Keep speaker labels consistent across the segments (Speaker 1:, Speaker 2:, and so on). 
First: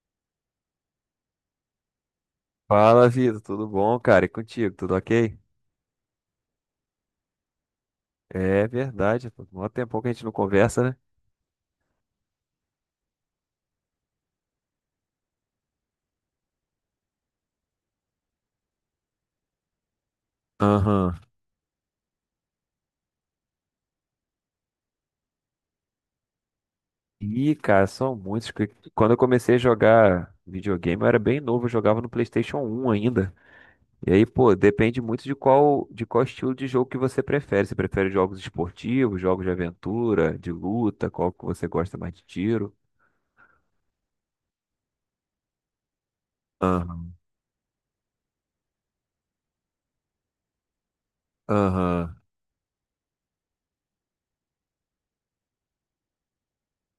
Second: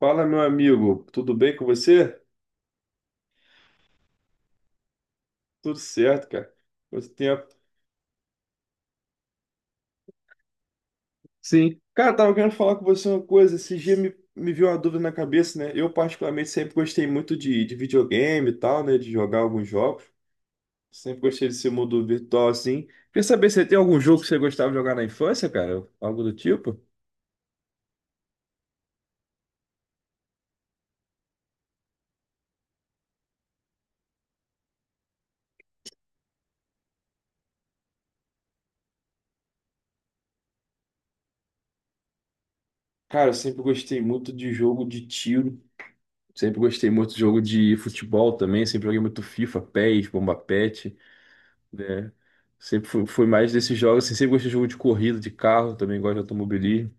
Speaker 1: Fala, meu amigo, tudo bem com você?
Speaker 2: Fala, Vitor, tudo bom, cara? E contigo, tudo ok?
Speaker 1: Tudo certo, cara. Quanto tempo.
Speaker 2: É verdade, pô. Mó tempão que a gente não conversa, né?
Speaker 1: Sim, cara, tava querendo falar com você uma coisa. Esse dia me veio uma dúvida na cabeça, né? Eu, particularmente, sempre gostei muito de videogame e tal, né? De jogar alguns jogos.
Speaker 2: Aham.
Speaker 1: Sempre gostei desse mundo virtual, assim. Quer saber se tem algum jogo que você gostava de jogar na infância, cara? Algo do tipo?
Speaker 2: Ih, cara, são muitos. Quando eu comecei a jogar videogame, eu era bem novo, eu jogava no PlayStation 1 ainda. E aí, pô, depende muito de qual estilo de jogo que você prefere. Você prefere jogos esportivos, jogos de aventura, de luta, qual que você gosta mais, de tiro?
Speaker 1: Cara, eu sempre gostei muito de jogo de tiro. Sempre gostei muito
Speaker 2: Aham.
Speaker 1: de jogo de futebol também. Sempre joguei muito FIFA, PES, Bomba patch, né?
Speaker 2: Aham.
Speaker 1: Sempre fui mais desses jogos, assim, sempre gostei de jogo de corrida, de carro, também gosto de automobilismo.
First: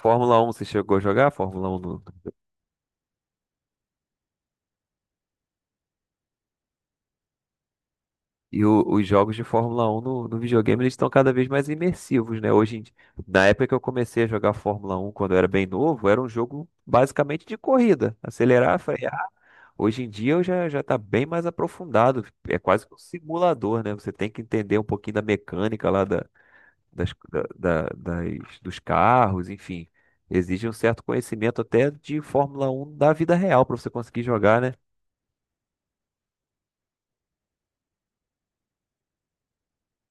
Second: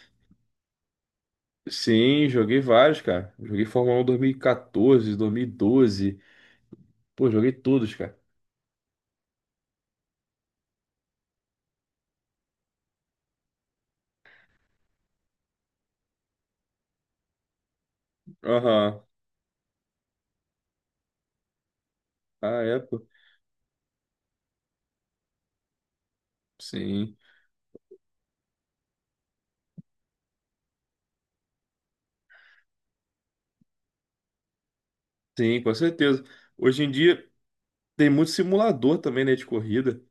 Speaker 2: Fórmula 1, você chegou a jogar? Fórmula 1.
Speaker 1: Sim, joguei vários, cara. Joguei Fórmula 1 2014, doze. Pô, joguei todos, cara.
Speaker 2: Os jogos de Fórmula 1 no videogame eles estão cada vez mais imersivos, né? Na época que eu comecei a jogar Fórmula 1, quando eu era bem novo, era um jogo basicamente de corrida, acelerar,
Speaker 1: Aham.
Speaker 2: frear. Hoje em dia eu já já está bem mais aprofundado, é
Speaker 1: Ah, é,
Speaker 2: quase que um
Speaker 1: pô.
Speaker 2: simulador, né? Você tem que entender um pouquinho da mecânica lá da, das,
Speaker 1: Sim.
Speaker 2: da- da- das- dos carros, enfim. Exige um certo conhecimento até de Fórmula 1 da vida real para você conseguir jogar, né?
Speaker 1: Sim, com certeza. Hoje em dia tem muito simulador também, né, de corrida.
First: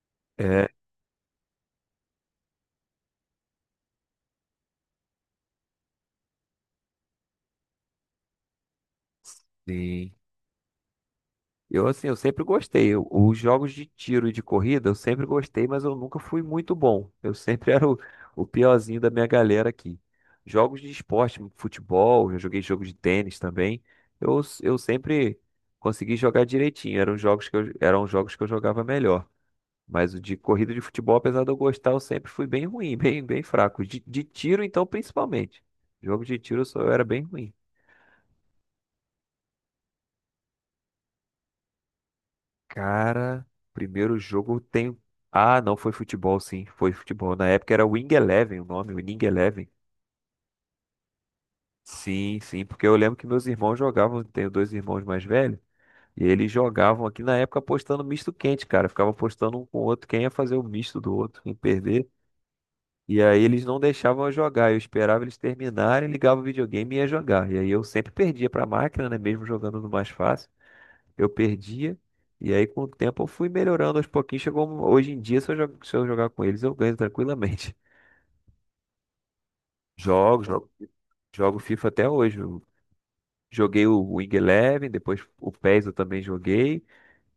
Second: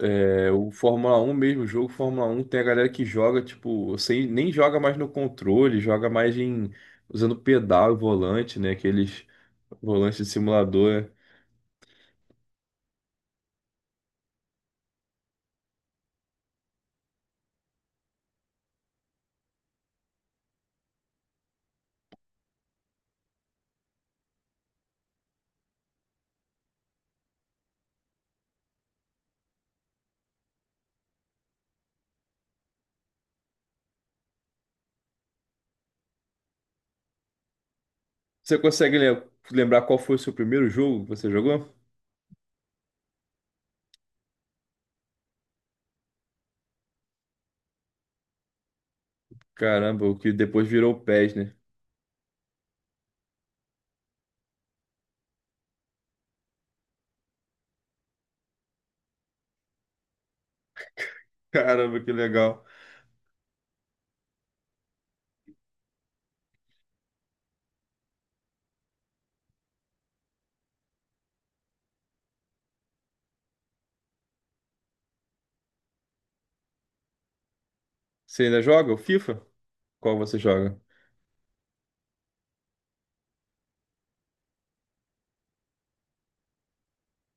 Speaker 1: É,
Speaker 2: É,
Speaker 1: o Fórmula um mesmo, o jogo Fórmula um tem a galera que joga, tipo, sem, nem joga mais no controle, joga mais em usando pedal e volante, né? Aqueles
Speaker 2: sim.
Speaker 1: volantes de simulador.
Speaker 2: Eu, assim, eu sempre gostei. Os jogos de tiro e de corrida eu sempre gostei, mas eu nunca fui muito bom. Eu sempre era o piorzinho da minha galera aqui. Jogos de esporte, futebol, eu joguei jogo de tênis também. Eu sempre consegui jogar direitinho. Eram jogos que eu jogava melhor. Mas o de corrida e de futebol, apesar de eu gostar, eu sempre fui bem ruim, bem fraco. De tiro, então, principalmente. Jogo de tiro eu era bem ruim.
Speaker 1: Você consegue lembrar qual foi o seu primeiro jogo que você jogou?
Speaker 2: Cara, primeiro jogo tem. Ah, não, foi futebol, sim, foi futebol. Na época era Wing Eleven o nome, Wing Eleven.
Speaker 1: Caramba, o que depois virou o PES, né?
Speaker 2: Sim, sim, porque eu lembro que meus irmãos jogavam, tenho dois irmãos mais velhos, e eles jogavam aqui na época apostando misto quente, cara. Ficava apostando um com o outro, quem ia fazer o misto do outro, quem
Speaker 1: Caramba,
Speaker 2: perder.
Speaker 1: que legal.
Speaker 2: E aí eles não deixavam eu jogar, eu esperava eles terminarem, ligava o videogame e ia jogar. E aí eu sempre perdia pra máquina, né, mesmo jogando no mais fácil. Eu perdia. E aí, com o tempo, eu fui melhorando aos pouquinhos. Hoje em dia, se eu jogar com eles, eu ganho tranquilamente.
Speaker 1: Você ainda joga o FIFA? Qual você
Speaker 2: Jogo, jogo,
Speaker 1: joga?
Speaker 2: jogo FIFA até hoje. Eu joguei o Wing Eleven, depois o PES eu também joguei.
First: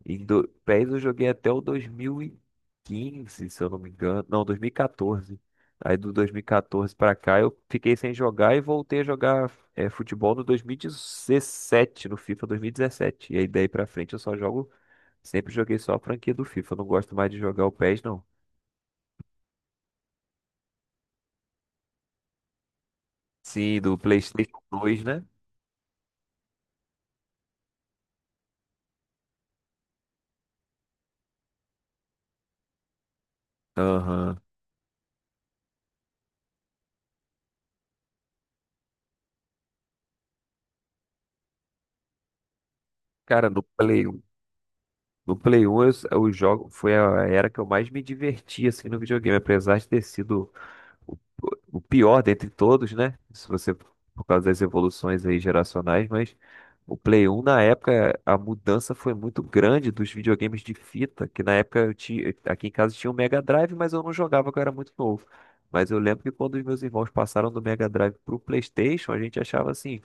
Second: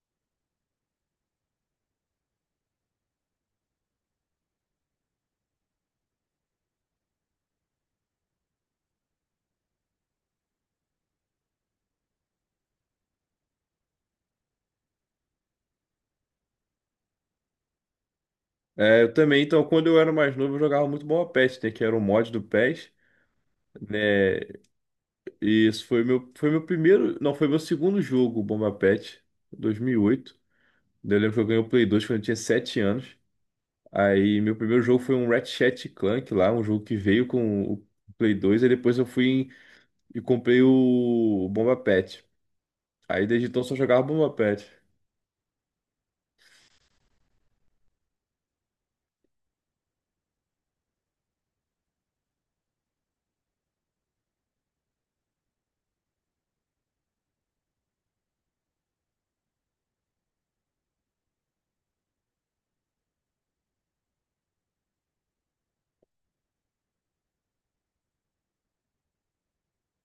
Speaker 2: PES eu joguei até o 2015, se eu não me engano. Não, 2014. Aí do 2014 pra cá eu fiquei sem jogar e voltei a jogar, futebol, no 2017, no FIFA 2017. E dezessete. E aí daí pra frente eu só jogo. Sempre joguei só a franquia do FIFA. Não gosto mais de jogar o PES, não.
Speaker 1: É, eu também, então, quando eu era mais novo, eu jogava muito Bomba PES, né? Que era um mod do PES,
Speaker 2: Sim, do
Speaker 1: né?
Speaker 2: PlayStation 2, né?
Speaker 1: E isso foi meu primeiro, não, foi meu segundo jogo, o Bomba PES, 2008. Daí eu lembro que eu ganhei o Play 2 quando eu tinha 7 anos. Aí,
Speaker 2: Aham.
Speaker 1: meu primeiro jogo foi um Ratchet Clank lá, um jogo que veio com o Play 2, e depois eu fui e comprei o Bomba Pet. Aí desde
Speaker 2: Cara, no
Speaker 1: então só jogava
Speaker 2: Play 1.
Speaker 1: Bomba Pet.
Speaker 2: No Play 1 eu jogo, foi a era que eu mais me diverti assim no videogame, apesar de ter sido o, o pior dentre todos, né? Se você, por causa das evoluções aí geracionais, mas o Play 1 na época a mudança foi muito grande dos videogames de fita, que na época eu tinha, aqui em casa tinha o Mega Drive, mas eu não jogava, que eu era muito novo. Mas eu lembro que quando os meus irmãos passaram do Mega Drive pro PlayStation, a gente achava assim,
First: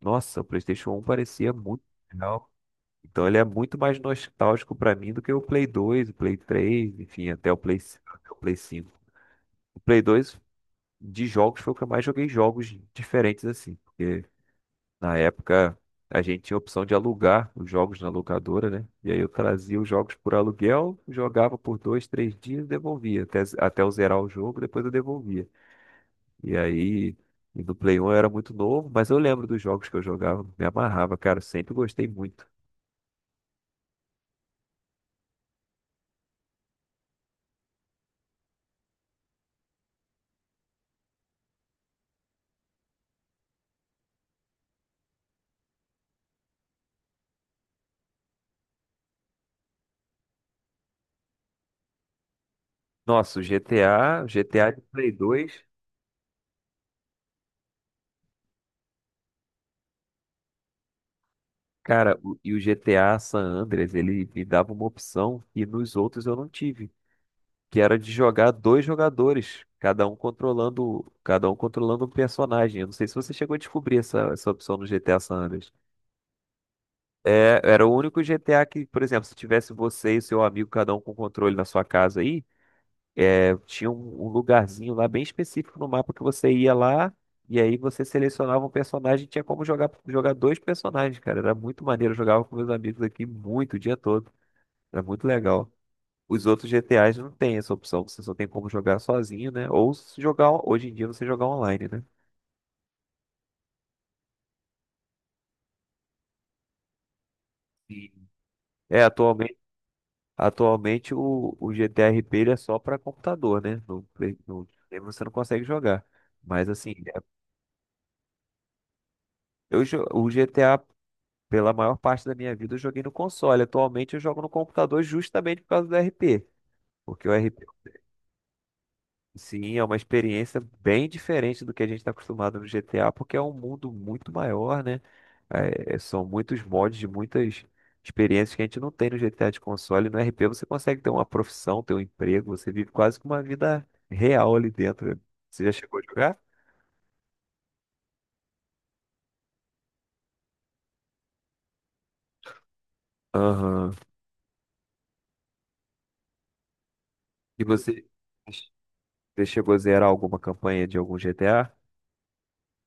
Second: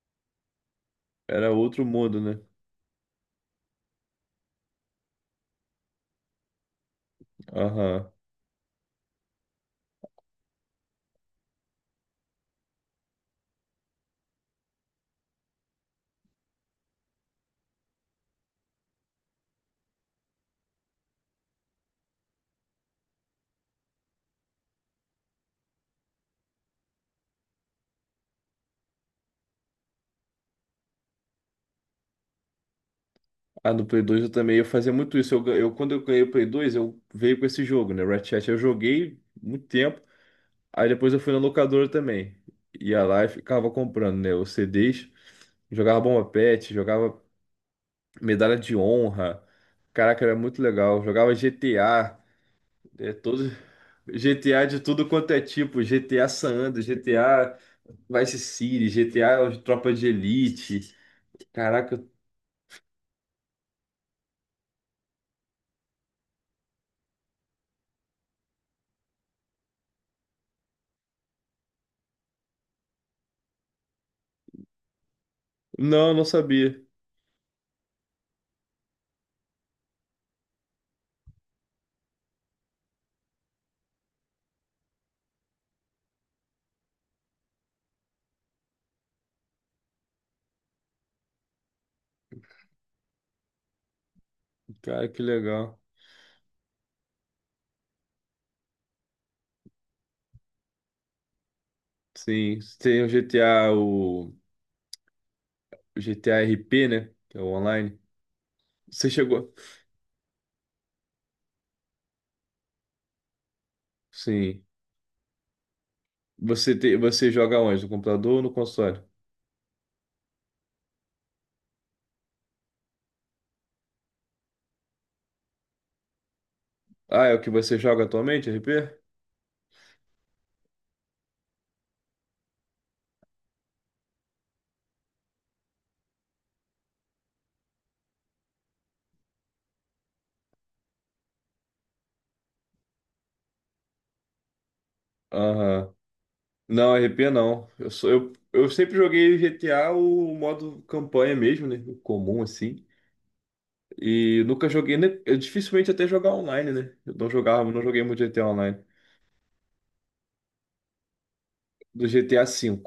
Speaker 2: nossa, o PlayStation um
Speaker 1: Era
Speaker 2: parecia muito
Speaker 1: outro mundo, né?
Speaker 2: legal. Então ele é muito mais nostálgico pra mim do que o Play 2, o Play 3, enfim, até o Play,
Speaker 1: Aham.
Speaker 2: até o Play Cinco. O Play 2 de jogos foi o que eu mais joguei jogos diferentes assim, porque na época a gente tinha a opção de alugar os jogos na locadora, né? E aí eu trazia os jogos por aluguel, jogava por dois, três dias, devolvia até eu zerar o jogo, depois eu devolvia. E aí, no Play 1 eu era muito novo, mas eu lembro dos jogos que eu jogava, me amarrava, cara, eu sempre gostei muito.
Speaker 1: Ah, no Play 2 eu também, eu fazia muito isso. Quando eu ganhei o Play 2, eu veio com esse jogo, né? Ratchet. Eu joguei muito tempo. Aí depois eu fui na locadora também. Ia lá e ficava comprando, né? Os CDs. Jogava Bomba Pet, jogava Medalha de Honra. Caraca, era muito legal. Jogava GTA. É,
Speaker 2: Nossa,
Speaker 1: todos...
Speaker 2: o GTA, o
Speaker 1: GTA
Speaker 2: GTA
Speaker 1: de
Speaker 2: de
Speaker 1: tudo
Speaker 2: Play
Speaker 1: quanto é
Speaker 2: dois,
Speaker 1: tipo. GTA San Andreas, GTA Vice City, GTA, Tropa de Elite. Caraca,
Speaker 2: cara. E o GTA San Andreas, ele me dava uma opção que nos outros eu não tive, que era de jogar dois jogadores, cada um controlando um personagem. Eu não sei se você chegou a descobrir essa, essa opção no GTA San Andreas.
Speaker 1: não, não sabia.
Speaker 2: É, era o único GTA que, por exemplo, se tivesse você e seu amigo, cada um com controle na sua casa aí, é, tinha um lugarzinho lá bem específico no mapa que você ia lá, e aí você selecionava um personagem, e tinha como jogar dois personagens, cara. Era muito maneiro, eu jogava com meus amigos aqui muito, o dia todo. Era
Speaker 1: Cara, que
Speaker 2: muito legal.
Speaker 1: legal.
Speaker 2: Os outros GTAs não tem essa opção, você só tem como jogar sozinho, né? Ou, se jogar, hoje em dia, você jogar online, né?
Speaker 1: Sim, tem o GTA, o GTA RP, né? Que é o online.
Speaker 2: Sim. É,
Speaker 1: Você chegou?
Speaker 2: atualmente o GTRP ele é só para computador, né? No, Play-
Speaker 1: Sim.
Speaker 2: no, aí você não consegue jogar. Mas
Speaker 1: Você
Speaker 2: assim,
Speaker 1: te...
Speaker 2: é-
Speaker 1: você joga onde? No computador ou no console?
Speaker 2: eu, jo- o GTA, pela maior parte da minha vida, eu joguei no console. Atualmente eu jogo no computador justamente por causa do RP.
Speaker 1: Ah,
Speaker 2: Porque o
Speaker 1: é o que
Speaker 2: RP,
Speaker 1: você joga atualmente, RP?
Speaker 2: sim, é uma experiência bem diferente do que a gente está acostumado no GTA, porque é um mundo muito maior, né? São muitos mods, de muitas experiências que a gente não tem no GTA de console. No RP você consegue ter uma profissão, ter um emprego, você vive quase que uma vida real ali dentro. Você já
Speaker 1: Aham.
Speaker 2: chegou a jogar?
Speaker 1: Não, RP não. Eu sempre joguei GTA o modo campanha mesmo, né? O comum assim.
Speaker 2: Aham.
Speaker 1: E nunca joguei, né? Eu dificilmente até jogar online, né? Eu não
Speaker 2: E
Speaker 1: jogava, não joguei
Speaker 2: você,
Speaker 1: muito GTA online.
Speaker 2: você chegou a zerar alguma campanha de algum GTA?
Speaker 1: Do GTA V.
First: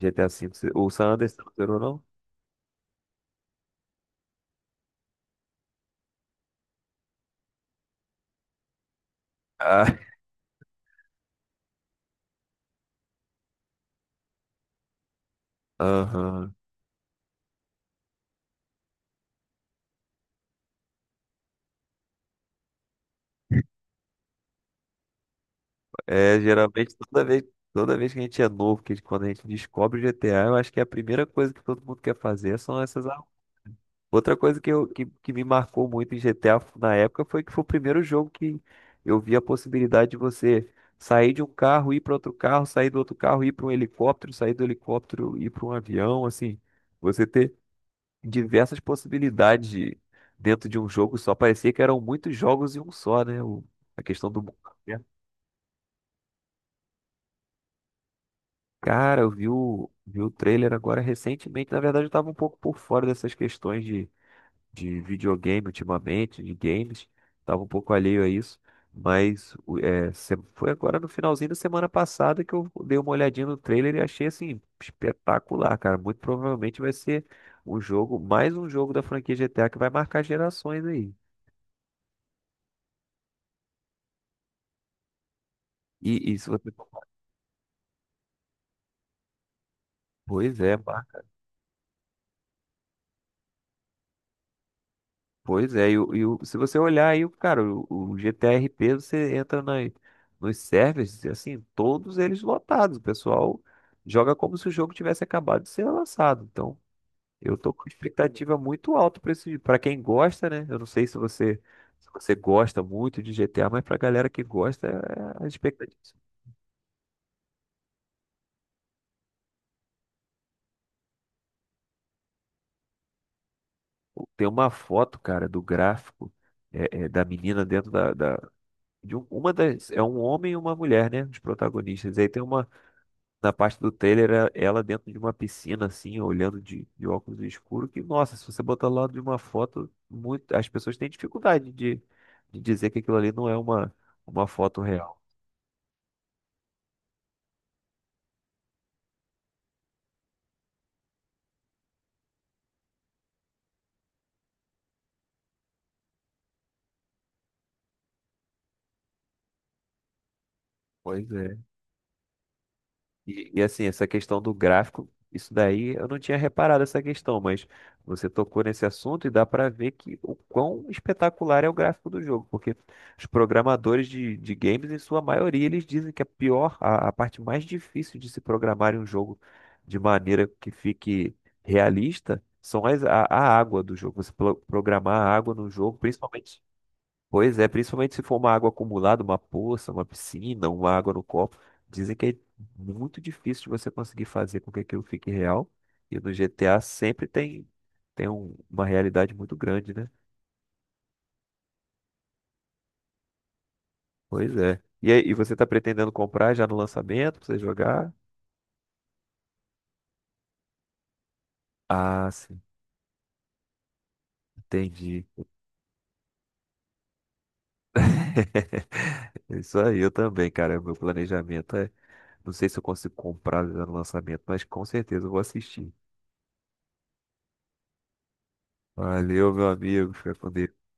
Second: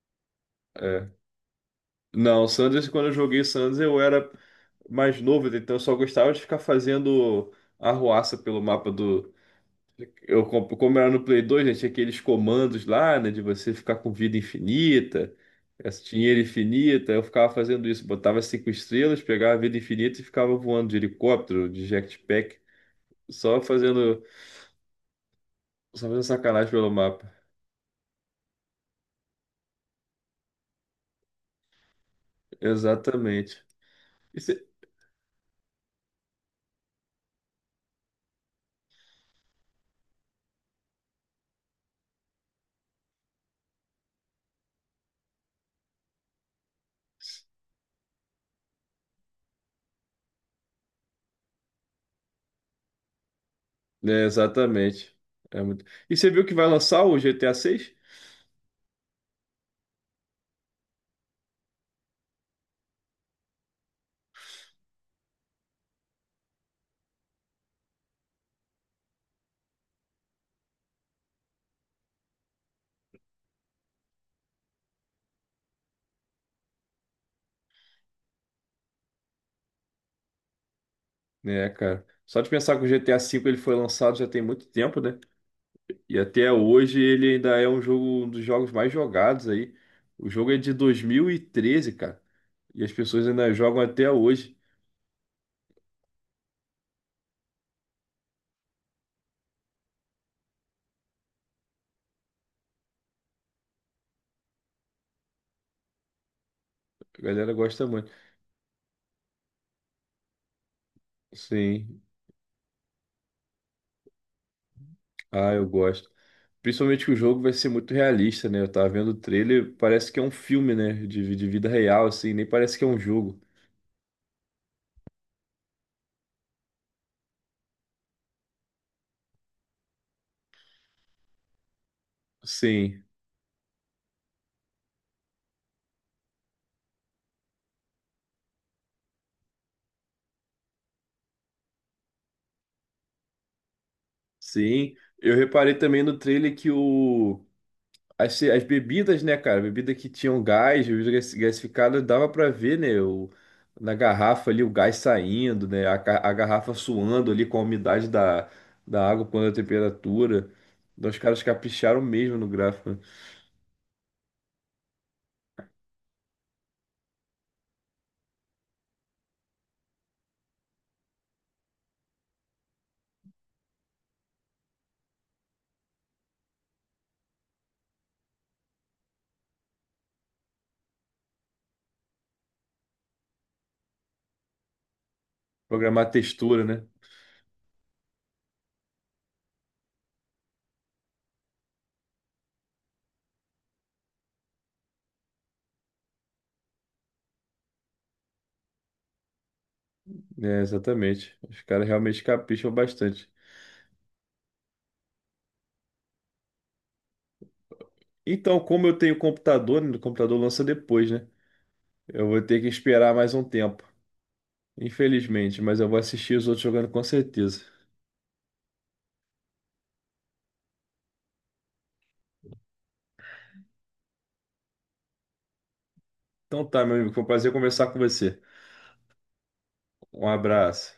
Speaker 2: GTA V? O
Speaker 1: É.
Speaker 2: San Andreas você não zerou, não?
Speaker 1: Não, San Andreas, quando eu joguei San eu era mais novo, então eu só gostava de ficar fazendo arruaça pelo mapa do.
Speaker 2: Ah,
Speaker 1: Eu, como era no Play 2, né, tinha aqueles comandos lá, né, de você ficar com vida infinita, esse dinheiro
Speaker 2: aham.
Speaker 1: infinita. Eu ficava fazendo isso, botava cinco estrelas, pegava vida infinita e ficava voando de helicóptero, de jetpack, só fazendo, só fazendo
Speaker 2: É,
Speaker 1: sacanagem pelo
Speaker 2: geralmente toda
Speaker 1: mapa.
Speaker 2: vez, toda vez que a gente é novo, que quando a gente descobre o GTA, eu acho que a primeira coisa que todo mundo quer fazer são essas.
Speaker 1: Exatamente.
Speaker 2: Outra
Speaker 1: E
Speaker 2: coisa que me marcou muito em GTA, na época, foi que foi o primeiro jogo que eu vi a possibilidade de você sair de um carro, ir para outro carro, sair do outro carro, ir para um helicóptero, sair do helicóptero, ir para um avião, assim, você ter diversas possibilidades dentro de um jogo só. Parecia que eram muitos jogos em um só, né? A
Speaker 1: É,
Speaker 2: questão do mundo aberto.
Speaker 1: exatamente. É muito... E você viu que vai lançar o GTA 6?
Speaker 2: Cara, eu vi o trailer agora recentemente. Na verdade, eu estava um pouco por fora dessas questões de videogame, ultimamente, de games, tava um pouco alheio a isso, foi agora no finalzinho da semana passada que eu dei uma olhadinha no trailer e achei assim espetacular, cara. Muito provavelmente vai ser mais um jogo da franquia GTA que vai marcar gerações aí.
Speaker 1: Né, cara. Só de pensar que o GTA 5 ele foi lançado já tem muito tempo, né?
Speaker 2: E
Speaker 1: E
Speaker 2: isso,
Speaker 1: até hoje ele ainda é um jogo, um dos jogos mais jogados aí. O jogo é
Speaker 2: pois
Speaker 1: de
Speaker 2: é,
Speaker 1: dois
Speaker 2: marca
Speaker 1: mil e treze cara. E as pessoas ainda jogam até hoje.
Speaker 2: Pois é. E, o, e, o- se você olhar aí, cara, o GTRP, você entra nos servers, assim, todos eles lotados. O pessoal joga como se o jogo tivesse acabado de ser lançado. Então,
Speaker 1: A galera
Speaker 2: eu tô
Speaker 1: gosta
Speaker 2: com
Speaker 1: muito.
Speaker 2: expectativa muito alta para esse, para quem gosta, né? Eu não sei se você,
Speaker 1: Sim.
Speaker 2: se você gosta muito de GTA, mas pra galera que gosta, é a
Speaker 1: Ah, eu
Speaker 2: expectativa.
Speaker 1: gosto. Principalmente que o jogo vai ser muito realista, né? Eu tava vendo o trailer, parece que é um filme, né? De vida real, assim, nem parece que é um jogo.
Speaker 2: Tem uma foto, cara, do gráfico, da menina dentro da uma das, é um homem e uma mulher, né? Os protagonistas. Aí tem uma,
Speaker 1: Sim.
Speaker 2: na parte do Taylor, é ela dentro de uma piscina, assim, olhando de óculos escuros, que, nossa, se você botar lá de uma foto, muito, as pessoas têm dificuldade de, dizer que aquilo ali não é uma foto
Speaker 1: Sim,
Speaker 2: real.
Speaker 1: eu reparei também no trailer que o as, as bebidas, né, cara, bebida que tinham gás, bebida gasificada, dava pra ver, né, o, na garrafa ali o gás saindo, né, a, a garrafa suando ali com a umidade da, da água quando é a temperatura. Então os
Speaker 2: Pois
Speaker 1: caras
Speaker 2: é.
Speaker 1: capricharam mesmo no gráfico, né?
Speaker 2: E, assim, essa questão do gráfico, isso daí eu não tinha reparado essa questão, mas você tocou nesse assunto e dá para ver que o quão espetacular é o gráfico do jogo, porque os programadores de games, em sua maioria, eles dizem que a pior, a parte mais difícil de se programar em um jogo de maneira que fique realista são as, a água do jogo. Você programar a água no jogo,
Speaker 1: Programar a textura,
Speaker 2: principalmente.
Speaker 1: né?
Speaker 2: Pois é, principalmente se for uma água acumulada, uma poça, uma piscina, uma água no copo. Dizem que é muito difícil de você conseguir fazer com que aquilo fique real. E no GTA sempre tem uma realidade muito grande, né?
Speaker 1: É, exatamente. Os caras realmente capricham bastante.
Speaker 2: Pois é. E, aí, e você está pretendendo comprar já no lançamento para você jogar?
Speaker 1: Então, como eu tenho computador, né, o computador lança depois, né? Eu
Speaker 2: Ah,
Speaker 1: vou ter
Speaker 2: sim,
Speaker 1: que esperar mais um tempo.
Speaker 2: entendi.
Speaker 1: Infelizmente, mas eu vou assistir os outros jogando com certeza.
Speaker 2: Isso aí, eu também, cara. Meu planejamento é. Não sei se eu consigo comprar já no lançamento, mas com certeza eu vou assistir.
Speaker 1: Então tá, meu amigo, foi um prazer conversar com você.
Speaker 2: Valeu, meu amigo.
Speaker 1: Um
Speaker 2: Fica com Deus.
Speaker 1: abraço.